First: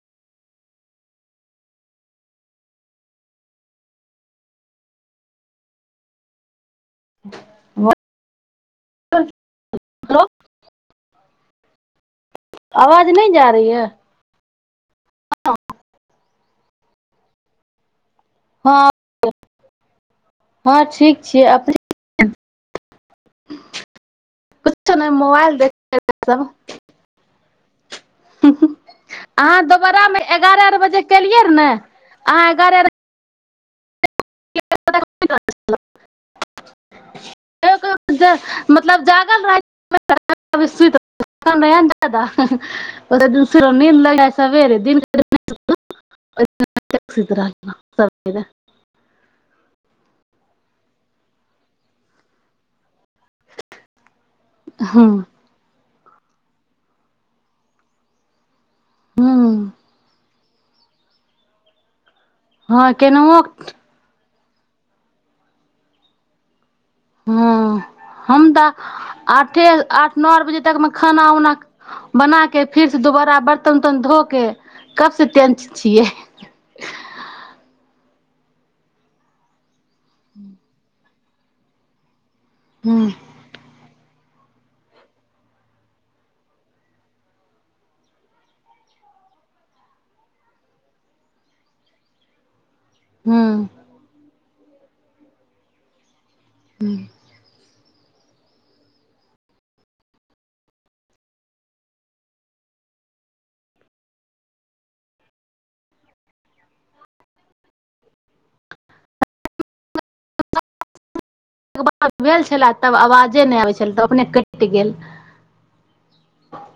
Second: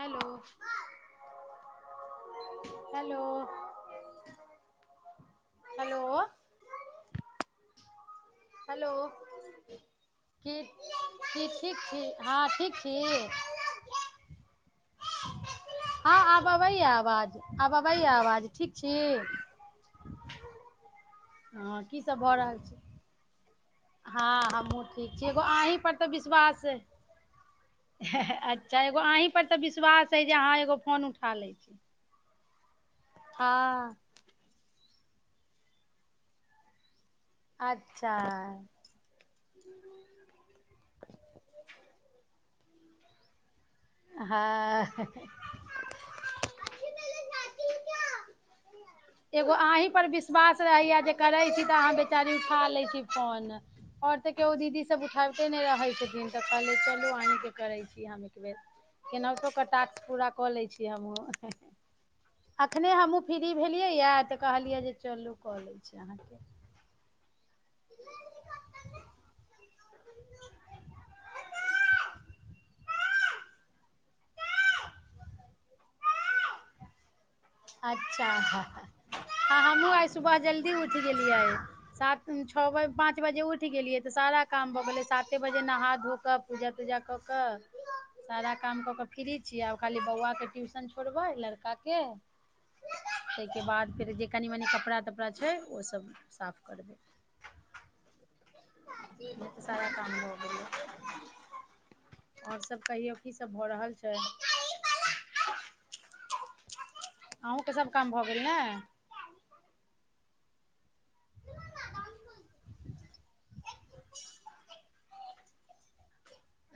Hello hello hello [inaudible] hello कि कि ठीक छी हँ ठीक छी आवाज नहि जा रही है हँ आब अबैया आवाज आब अबैय आवाज बाज ठीक हँ छी हँ ठीक छियै ह की सब अपने भऽ रहल छै हँ हमहूँ कुछो नहि ठीक छीिय एगो मोबाइल देख अहीं पर तऽ सब विश्वास ह अच्छा एगो अहीं पर तऽ अहाँ दोबारा विश्वास मे है जे अहाँ एगारह एगो आर बजे फोन उठा केलियै र ले ने छी अहाँ एगारह हां अच्छा [unintelligible] मतलब जागल रह ने जा [unintelligible] र नर लग हँ से दिन एगो अहीं पर विश्वास रहेया जे करे छी तऽ अहाँ बेचारी उठा ले छी कोन ओर तऽ केओ दीदी सब हूँ उठाबते नहि रहै छै िन तऽ कहले चलो अहींके करै छी हम एकबेर केना तो हूँ कटा पूरा कऽ लै छीय हमूँ अखने हँ हमहूँ फ्री केनाहु भेलियै या तऽ कहलियै जे चलू कऽ लै छै अहाँके ह हम तऽ आठे आठ नओ आठ बजे तक मे खाना उना बना के फिर दोबारा बर्तन उर्तन ध के कब से तेंच छियै अच्छा हम सुबह जल्दी उठ के लिय आए साात छओ हूँ पाँच बजे उठ गेलियै सारा काम भऽ गेलै साते बजे नह सारा काम कऽ कऽ फ्री छी आब खाली बौआके ट्यूशन छोड़बै लड़काके ताहिके हूँ बाद फेर जे कनि मनी कपड़ा तपड़ा छै ओ सब साफ करबै त सारा काम भऽ गेल आओर सब कहियौ की सब भऽ रहल छै अहूँके सब काम भऽ गेल ने बाद भेल छलय तब आवाजे नहि आबै छलय तऽ अपने कटि गेल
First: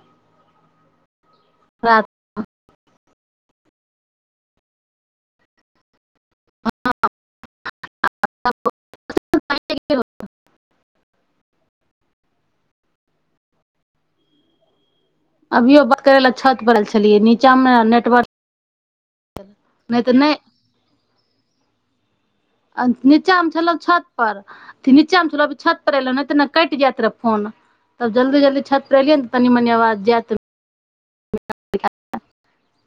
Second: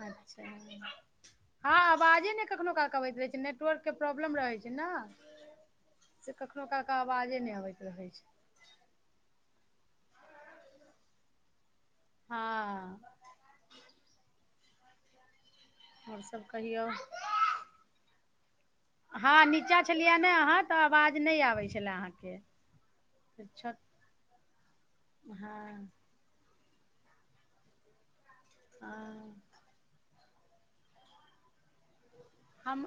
अच्छा हँ‌ राति। आबाजे ने कखनो कालके अबैत रहै छै नेटवर्क के प्रॉब्लम रहै छै ने से कखनो काल कऽ आवाजे नहि अबैत रहै छै [inaudible] [unintelligible] हँ अभियो बात करय आओर लए सब छत पड़ल कहियौ छलियै नीचाँमे ने नेटवर्क हँ नीचाँ नहि तऽ छलियै ने नहि अहाँ तऽ आवाज नहि आबै छलए अहाँके नीचा मे छल छत पर नीचा मे छल छत हँ पर एलहु नहि तऽ कटि जायइत रहऽ फोन तब जलदी जल्द छातत्र ए गेले हँ तनी मने आबाज जाात [inaudible] हम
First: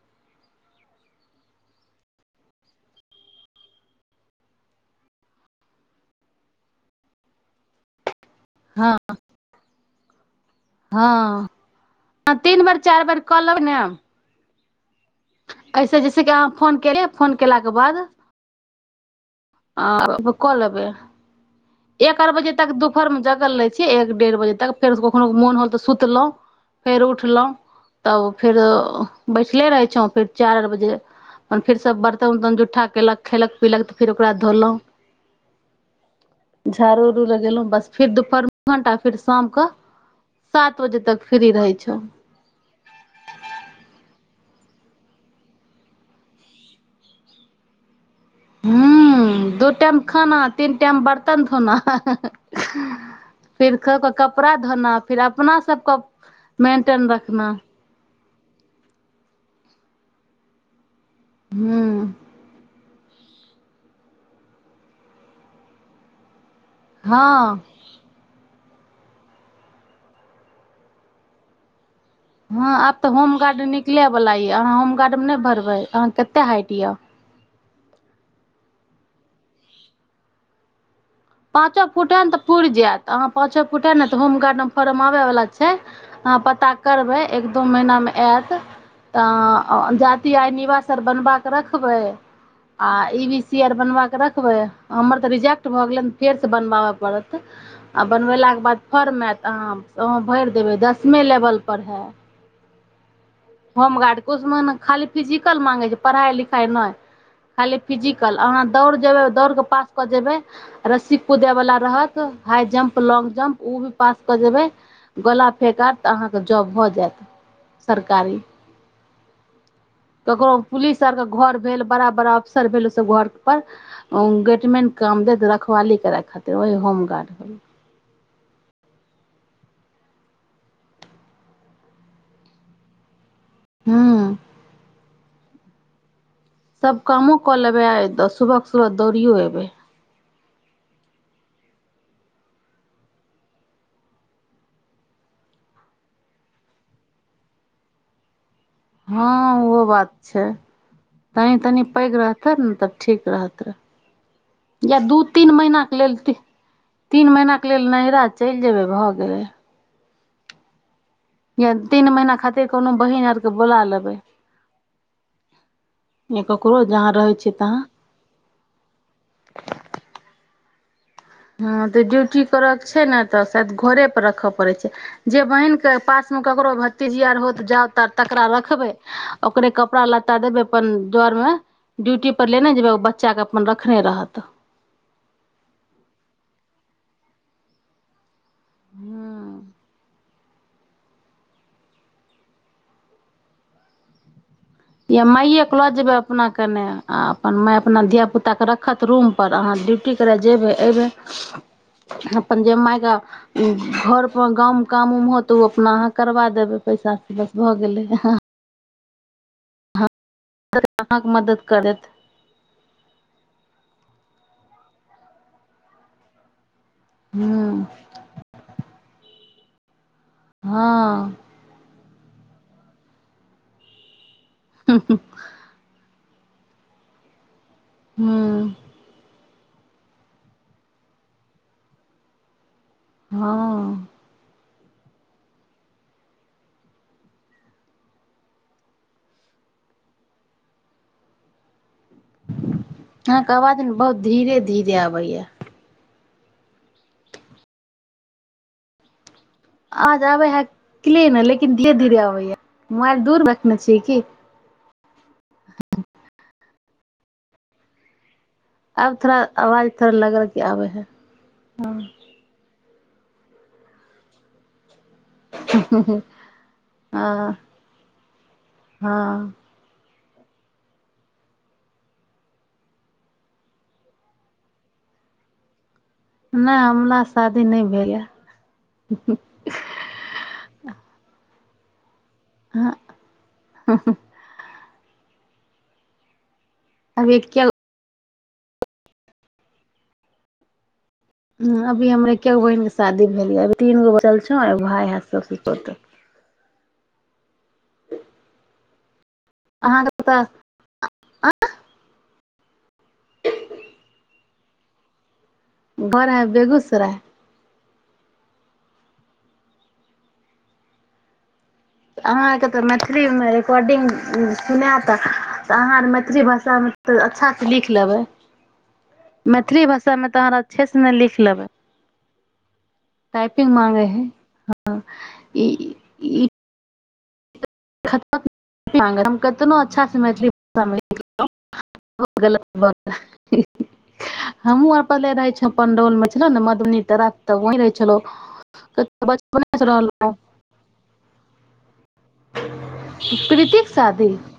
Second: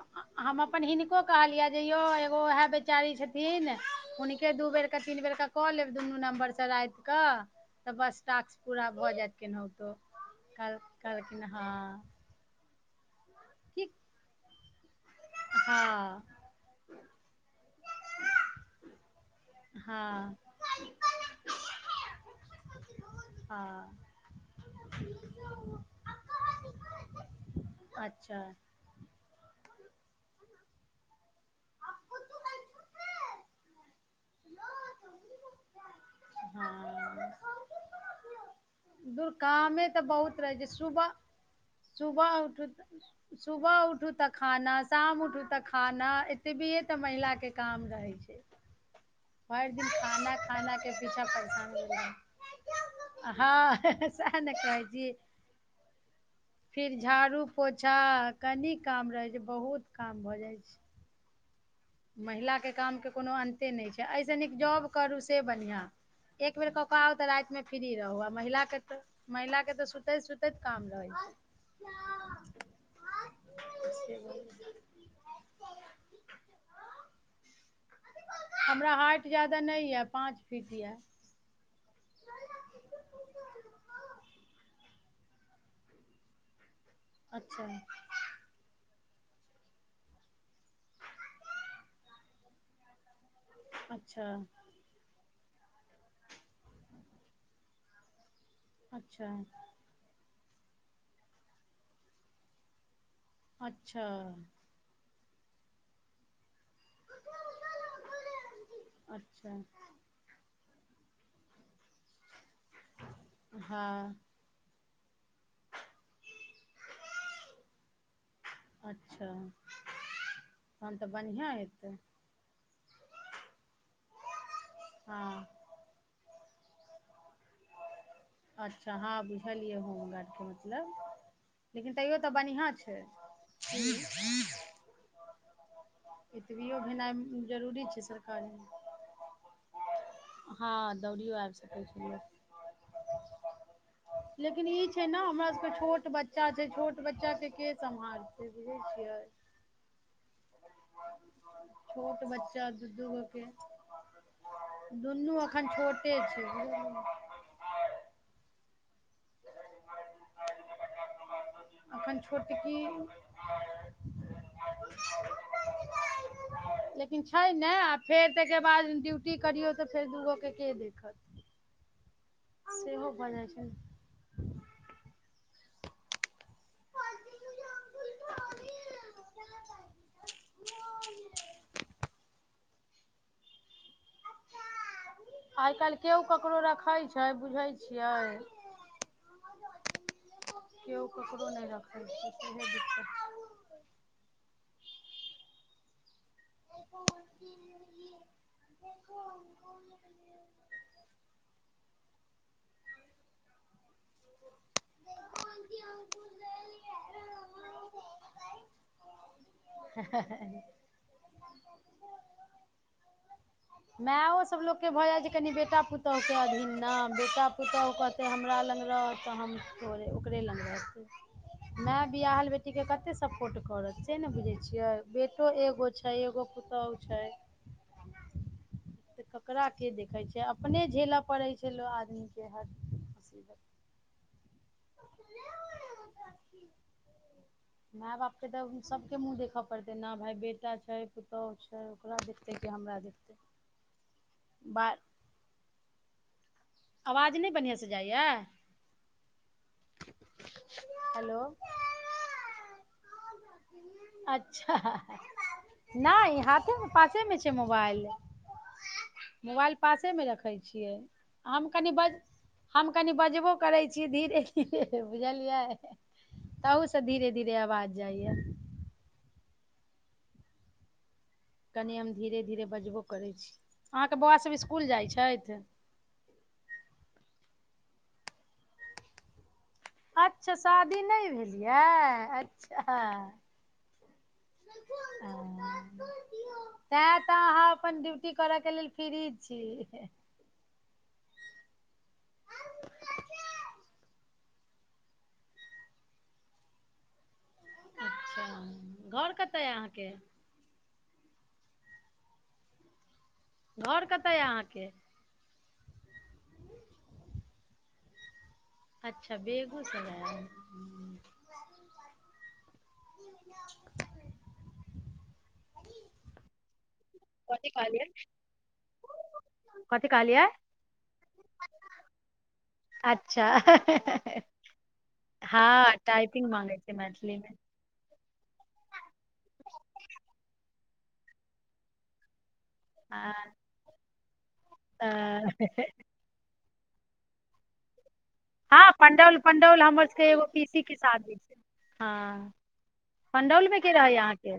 हम अपन हिनको कहलियै जे यौ एगो ओएह बेचारी छथिन हुनके दू बेरकेऽ तीन बेरकेऽ कऽ लेब दुनू नम्बरसँ रात कऽ तऽ बस टास्क पूरा हँ भऽ जायत केनहितो तो कल कलकिन हँ चार बर कलकमे की ऐसे जैसे हँ कहाँ फोन केरेब फोन केलाके बाद आब हँ कलेबे एक आर बजे तक दुपहर मे जगल रहे छीियै हँ एक डेढ़ बजे तक फेर कखननो मोन होल तऽ सुतलहु फेर उठलहुँ तब अच्छा फेर बैठले रहै छौ फेर चार चाइर बजे फेर सभ बर्तन उर्तन जुट्ठा कयलक खयलक पीलक तऽ फेर ओकरा धोलहुँ झाड़ू उड़ू हँ लग गेलहुँ बस फेर दुपहर घंटा फेर दूर शामके कामे तऽ बहुत रहै छै सात बजे सुबह तक फ्री रहै छौ सुबह उठू सुबह उठू तऽ खाना शाम उठू तऽ खाना एतबिए तऽ महिलाके काम रहय छै हूं दू भरि दिन टाइम खाना तीन खानाके टाइम पीछा बर्तन परेशान धोना भेल रहू फिर क हँ के सएह ने कपड़ा कहै धोना छी फिर अपना सबक मेंटेन रखना ह कनी काम रहै छै बहुत काम भऽ जाइ छै हूँ महिला के कामके कोनो अन्ते नहि छै एहिसँ नीक जॉब करू से बढ़ियाँ एक बेेर कऽ केऽ आउ तऽ राति मे हँ फ्री रहु आ महिला के महिला के तऽ सुतैत सुतैत काम रहै छै हँ आब तऽ होमगार्ड निकले छै वाला से ये अहाँ होमगार्ड मे नहि भरबै अहाँ कते हाइट यऽ हमरा हाइट जादा नहि यए पाँच फीट यए अचक फुटन तऽ पूरि जायत अहाँ पाँच फुट हय न तऽ होमगार्डमे भरब माबय वला छै अहाँ पता करबै एक दू अच्छा महीनामे आएत तऽ जाति आय निवास आर बनबाक' रखबै आ ई बी सी आर बनव अच्छा रखबै हमर तऽ रिजेक्ट त' भ गेलन फेर से बनबाब' पड़त आ बनबेलाक बाद फर्म अच्छा आएत अहाँ भरि देबै दसमे लेवलपर हए अच्छा होमगार्ड कोश मन खाली फिजिकल मांगय छै पढाइ लिखा नहि खाली फिजिकल अहाँ दौड़ जेबय दौड़ अच्छा कऽ पास कऽ जेबय रस्सी कूदय बला रहत हाइ जम्प लॉग जम्प उ भी हँ पास कऽ जेबै गोला फेेकब तऽ अहाँके जॉब भऽ जायत सरका कारी अच्छा ककरो पुलिस तऽ आर के बढ़िआँ घर भेल हेतै बड़ा बड़ा अफसर भेल ओ सब वर्क पर गेट मेन काम देत हँ रखवाली करय खातिर तऽ ओही होमगार्ड होलै अच्छा हँ बुझलियै होमगार्डके मतलब लेकिन तैयो तऽ बढ़ियाँ छै हूँ [unintelligible] एतबियो सभ भेनाइ कामो कऽ लेबै जरूरी छै आइ सुबह सरकारीमे क सुबह दौड़ियो एबै हँ दौड़ियो आबि सकै छी लेकिन ई छै न हमरा सबके छोट बच्चा छै छोट बच्चा के के सम्हार हँ ओहो बात छै तनी तनी पैघ छोट रहत बच्चा ने दू तखन दूगो ठीक के रहत रहय या दू दुनू तीन एखन महीना छोटे छै बुझलियै केँ लेल नैहरा चलि जाय। भऽ गेलै। या तीन अखन महीना खातिर छोटकी कोनो बहिन आरके बोला लेबै या ककरो जहाँ लेकिन रहै छै छियै ने तहाँ आ फेर ताहिके बाद ड्यूटी करियौ तऽ फेर दगो के के [unintelligible] देब ख [unintelligible] हँ तऽ ड्यूटी करयकेँ छै ने भऽ तऽ जाइ छै शायद घरे पर रखय पड़य छैक। जे बहिनक केँ पास ककरो भतीजी हो जाउ त तकरा रखबय ओकरे कपड़ा लत्ता देबय अपन जर में ड्यूटी पर लेने जेबय! बच्चाकेँ अपन रखने रहत।। आइ काल्हि केओ ककरो रखैत छै बुझैय छियैक। हुं [inaudible] केओ ककरो नहि रखैत अछि। या माइएकेँ लऽ जयबै अपना कनेऽ आ छै अपन माय अपना धियापुताकेँ रखत रूमपर अहाँ ड्यूटी करय जयबै अयबै अपन जे मायके घरपर गाँवमे काम होत ओ अपना अहाँ करबा देबय पायसँ बस भऽ गेलै [inaudible] अहाँक मदद करत। मायो सब लोककेँ भऽ जाय छै कनेक बेटा पुतहु केँ अधीन नहि बेटा हूँ पुतौहु कहतै हमरा लग रहऽ तऽ हम बरे [inaudible] कपड़े लङग हँ रह मै [unintelligible] [unintelligible] बिआहल बेटी केँ कते सपोर्ट करत से नहि बुझैत छियैक। बेटो एगो छैक पुतहु छैक। हूं [inaudible] ओकरा केँ देखय छैक अपने झेलय पड़ैत छैक लोककेँ। हूं माय बाप केँ तऽ सबकेँ मुँह देखय पड़तै छैक न भाइ, बेटा छैक पुतहु छैक। ओकरा देखितै कि हमरा देखितै अहाँके [unintelligible] बहुत आवाज धीरे -धीरे आबैत अछि। आवाज नहि बढ़िआसँ जाइत अछि। आवाज आबैत अछि क्लीन मुदा धीरे- धीरे आबैत अछि मोबाइल दूर रखने छीयै कि। नई हाथेमे पासे मे छैक मोबाइल आब थोड़ा मोबाइल आवाज थोड़ा पासेमे लगल रखै कि आबैत छियै अछि।। हम कनि बज हम कनेक बजबो करै छीयै धीरे -धीरे बुझलियै तहूसँ धीरे ह धीरे आवाज जाइय हँ कनेक हम धीरे धीरे बजबो करैत छी अहाँके बौआ सब इसकुल जाइत छथि। नहि हमरा शादी नहि भेल अछि। अच्छा शादी नहि भेल अछि। अच्छा [inaudible] तैं तऽ अभी एके अहाँ अपन डिउ [unintelligible] छती कर के लेल फ्री छी [unintelligible] हँ अभी हमर एकैगोट बहिनकेँ शादी भेल अछि अभी तीन गोट बचल छैक भाय अछि सबसँ छोट। अच्छा [unintelligible] घर क अहाँके पता आँ [inaudible] घर कतय अछि अहाँके घर अछि बेगूसराय। अच्छा बेगूसराय। अहाकेँ तऽ मैथिलीमे रिकॉर्डिंग सुनिकेँ मैथिली भाषामे तऽ अहाँ सब अच्छे सँ कथी लिख कहलियै लेबय मैथिली कथी भाषामे कहलियै तऽ अहाँ अच्छेसँ नहि लिख लेबय अच्छा ई हां टाइपिंग माँगय छै नहि [inaudible] खत मल हम कतनो अच्छासँ मैथिली भाषामेहु ग [inaudible] ब हँ हमूँ आर पले रहे तऽ छ पंडौल मे मे छल ने [unintelligible] तऽ रखत वहि रहैत छलहुँ। हँ पंडौल बचपने मे से हमर सबकेँ रहलहुँ एगोट पीसी केँ शादी छैक। हँ पंडौल मे प्रीतिक केँ रहैत अछि शादी अहाँके,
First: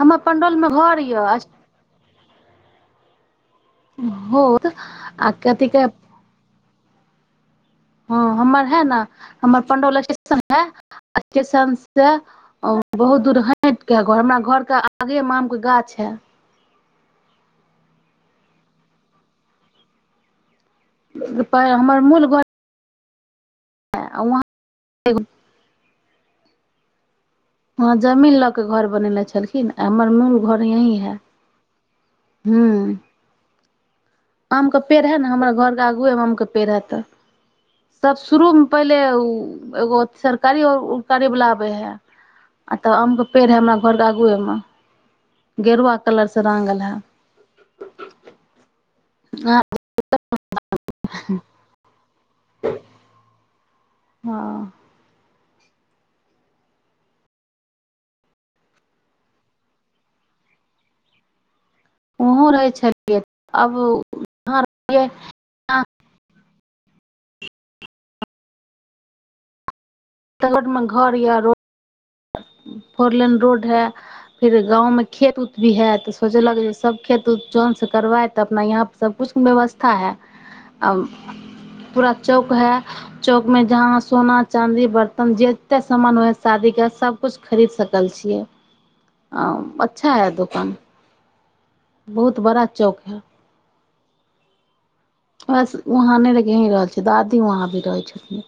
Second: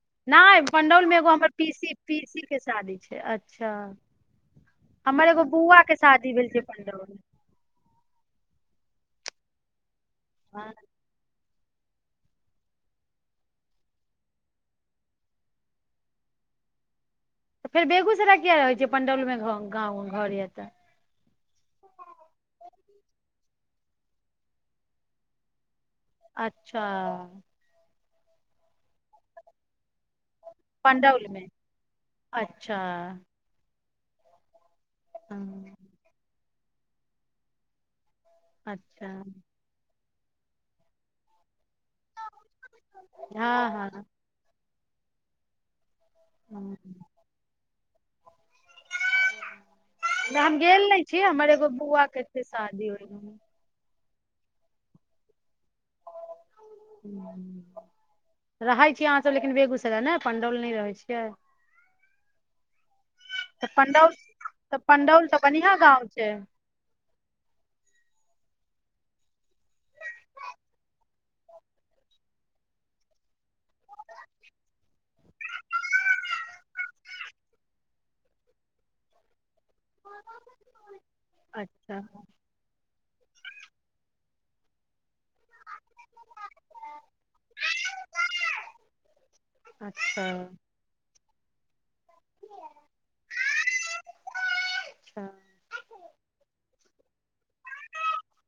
हमर नहि पंडौलमे घर पंडौल मे एगो यऽ हमर पीसी केँ शादी छैक अच्छा होत हमर आ एगो कथी के बुआ केँ शादी भेल छैक। पन्दब [inaudible] हँ हमर है ने हमर पणडव लक्ष्मी [unintelligible] समय हँ [inaudible] स्टेशन सँ बहुत दूर हटिकेँ हमरा घर केँ आगाँ आम केँ गाछ अछि। फेर बेगूसराय किया रहैत छियैक पंडौलमे घर अछि तऽ। हमर मूल घर वहाँ [inaudible] अच्छा। वहाँ जमीन लऽ केँ घर बनेने छलखिन। हमर मूल घर यही है। पंडौल मे अच्छा आम क पेड़ है ने हमरा हँ घरकेँ आगुए मे। पे रह तऽ [unintelligible] त शुरू मे पहिले अच्छा एगो सरकारी बला आबैत अछि। आ तऽ आम केँ पेड़ अछि हँ हमरा हँ घरकेँ आगुए मे। गेरुआ कलर से रंगग हँ एल है हँ हम गेल ने छी हमर एगो बौआ के शादी होइ हँ रहै छीियै अहाँसभ लेकिन बेगूसराय ने पंडौल नहि रहै छियै वहहो रहै छलियै तऽ आब पंडौल तऽ वहाँरहिये पंडौल तऽ बढ़िआँ गाँव छै रो फोर लेन रोड है फिर गांवं खेत उत भी है तऽ सोचलक जे सब खेत उत जन से करवााय त अपना यहा पर सब कुछ मे व्यवस्था व्यवस्था है अ अच्छा पूरा चौक है चौक में जहााँ सोना चाँदी बर्तन जते सामान हु ह शादी के सब किछु खरीद सकल छियै आ अच्छा हइ दोकान बहुत बड़ा चौक है अच्छा बस वहाँ नहि रह यी रहल छै दादी वहाँ भी रहै छथिन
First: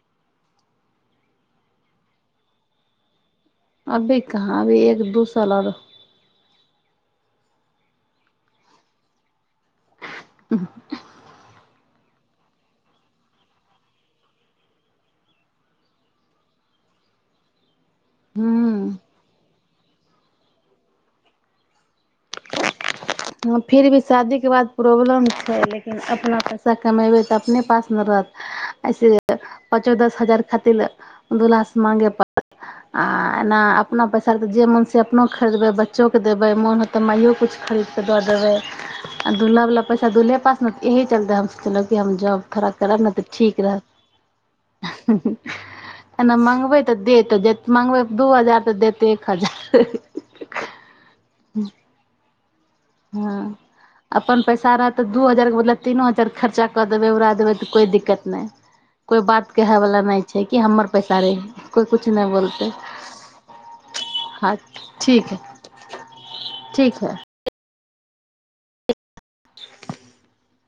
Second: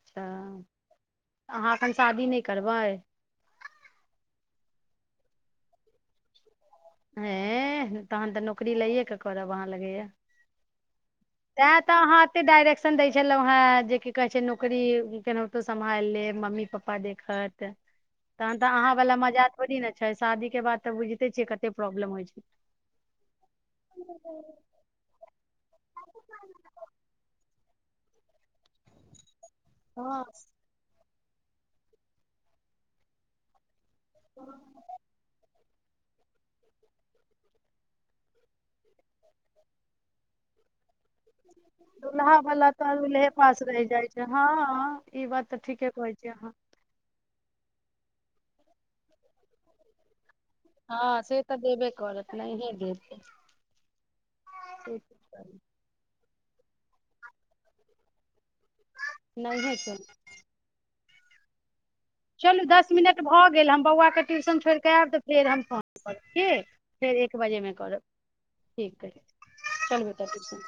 अच्छा अहाँ एखन शादी नहि करबै अभी कहाँ अभी एक दूसाल अओर हे तहन तऽ नौकरी लैएके करब वाँ लगे य नहि तऽ अहाँ एतेक डाइरेक्शन दै छलहुँ हेँ जे की कहैत छै नौकरी केनाहितो सम्हालि लेब मम्मी पप्पा देखत तहन तऽ अहाँ हूँ वला मजा ओ दिन छै शादी के बाद तऽ बुझिते छियै कते प्रॉब्लम होइ छै हँ फिर भी शादी के बाद प्रॉब्लम छै लेकिन अपना पैसा कमेबै तऽ अपने पास ने रहत अऐसे पाँचो दस हँ हजार खातिर ल दलाासमे प आ अपना पैसाे तऽ जे मोन छै अपनो खरिदबै ब चौोक देबै मन होतै माइो किछु खरीद के दऽ देबै आ दुलहा वाला पैसा दुल्हे पास ने एहि चलते हम सोचलहु कि हम दुल्हा जॉब वाला थोड़ा करब ने तऽ दुल्हे ठीक पास रहत रहि जाइ छै हँ ई बात तऽ ठीके कहै छी एना अहाँ मंगबे तऽ दे त मंगबै दू हजार तऽ देतै एक हजार हँ सेत देे बे करत नहि ह हँ अपन पैसा रह तऽ दू हजार के मतलब तीनो हजार खर्चा कऽ देबै उड़ा देबै तऽ कोइ दिक्कत नहि कोइ बात कहे वला नहि छै कि हमर पैसा रह चलू दस मिनट भऽ गेल हम बौआकेँ हँ ट्यूशन छोड़ि कऽ आयब तऽ ठीक हइ फेर हम फोन करब कि ठीक हइ फेर एक बजेमे करब ठीक अछि चल बेटा ट्यूशन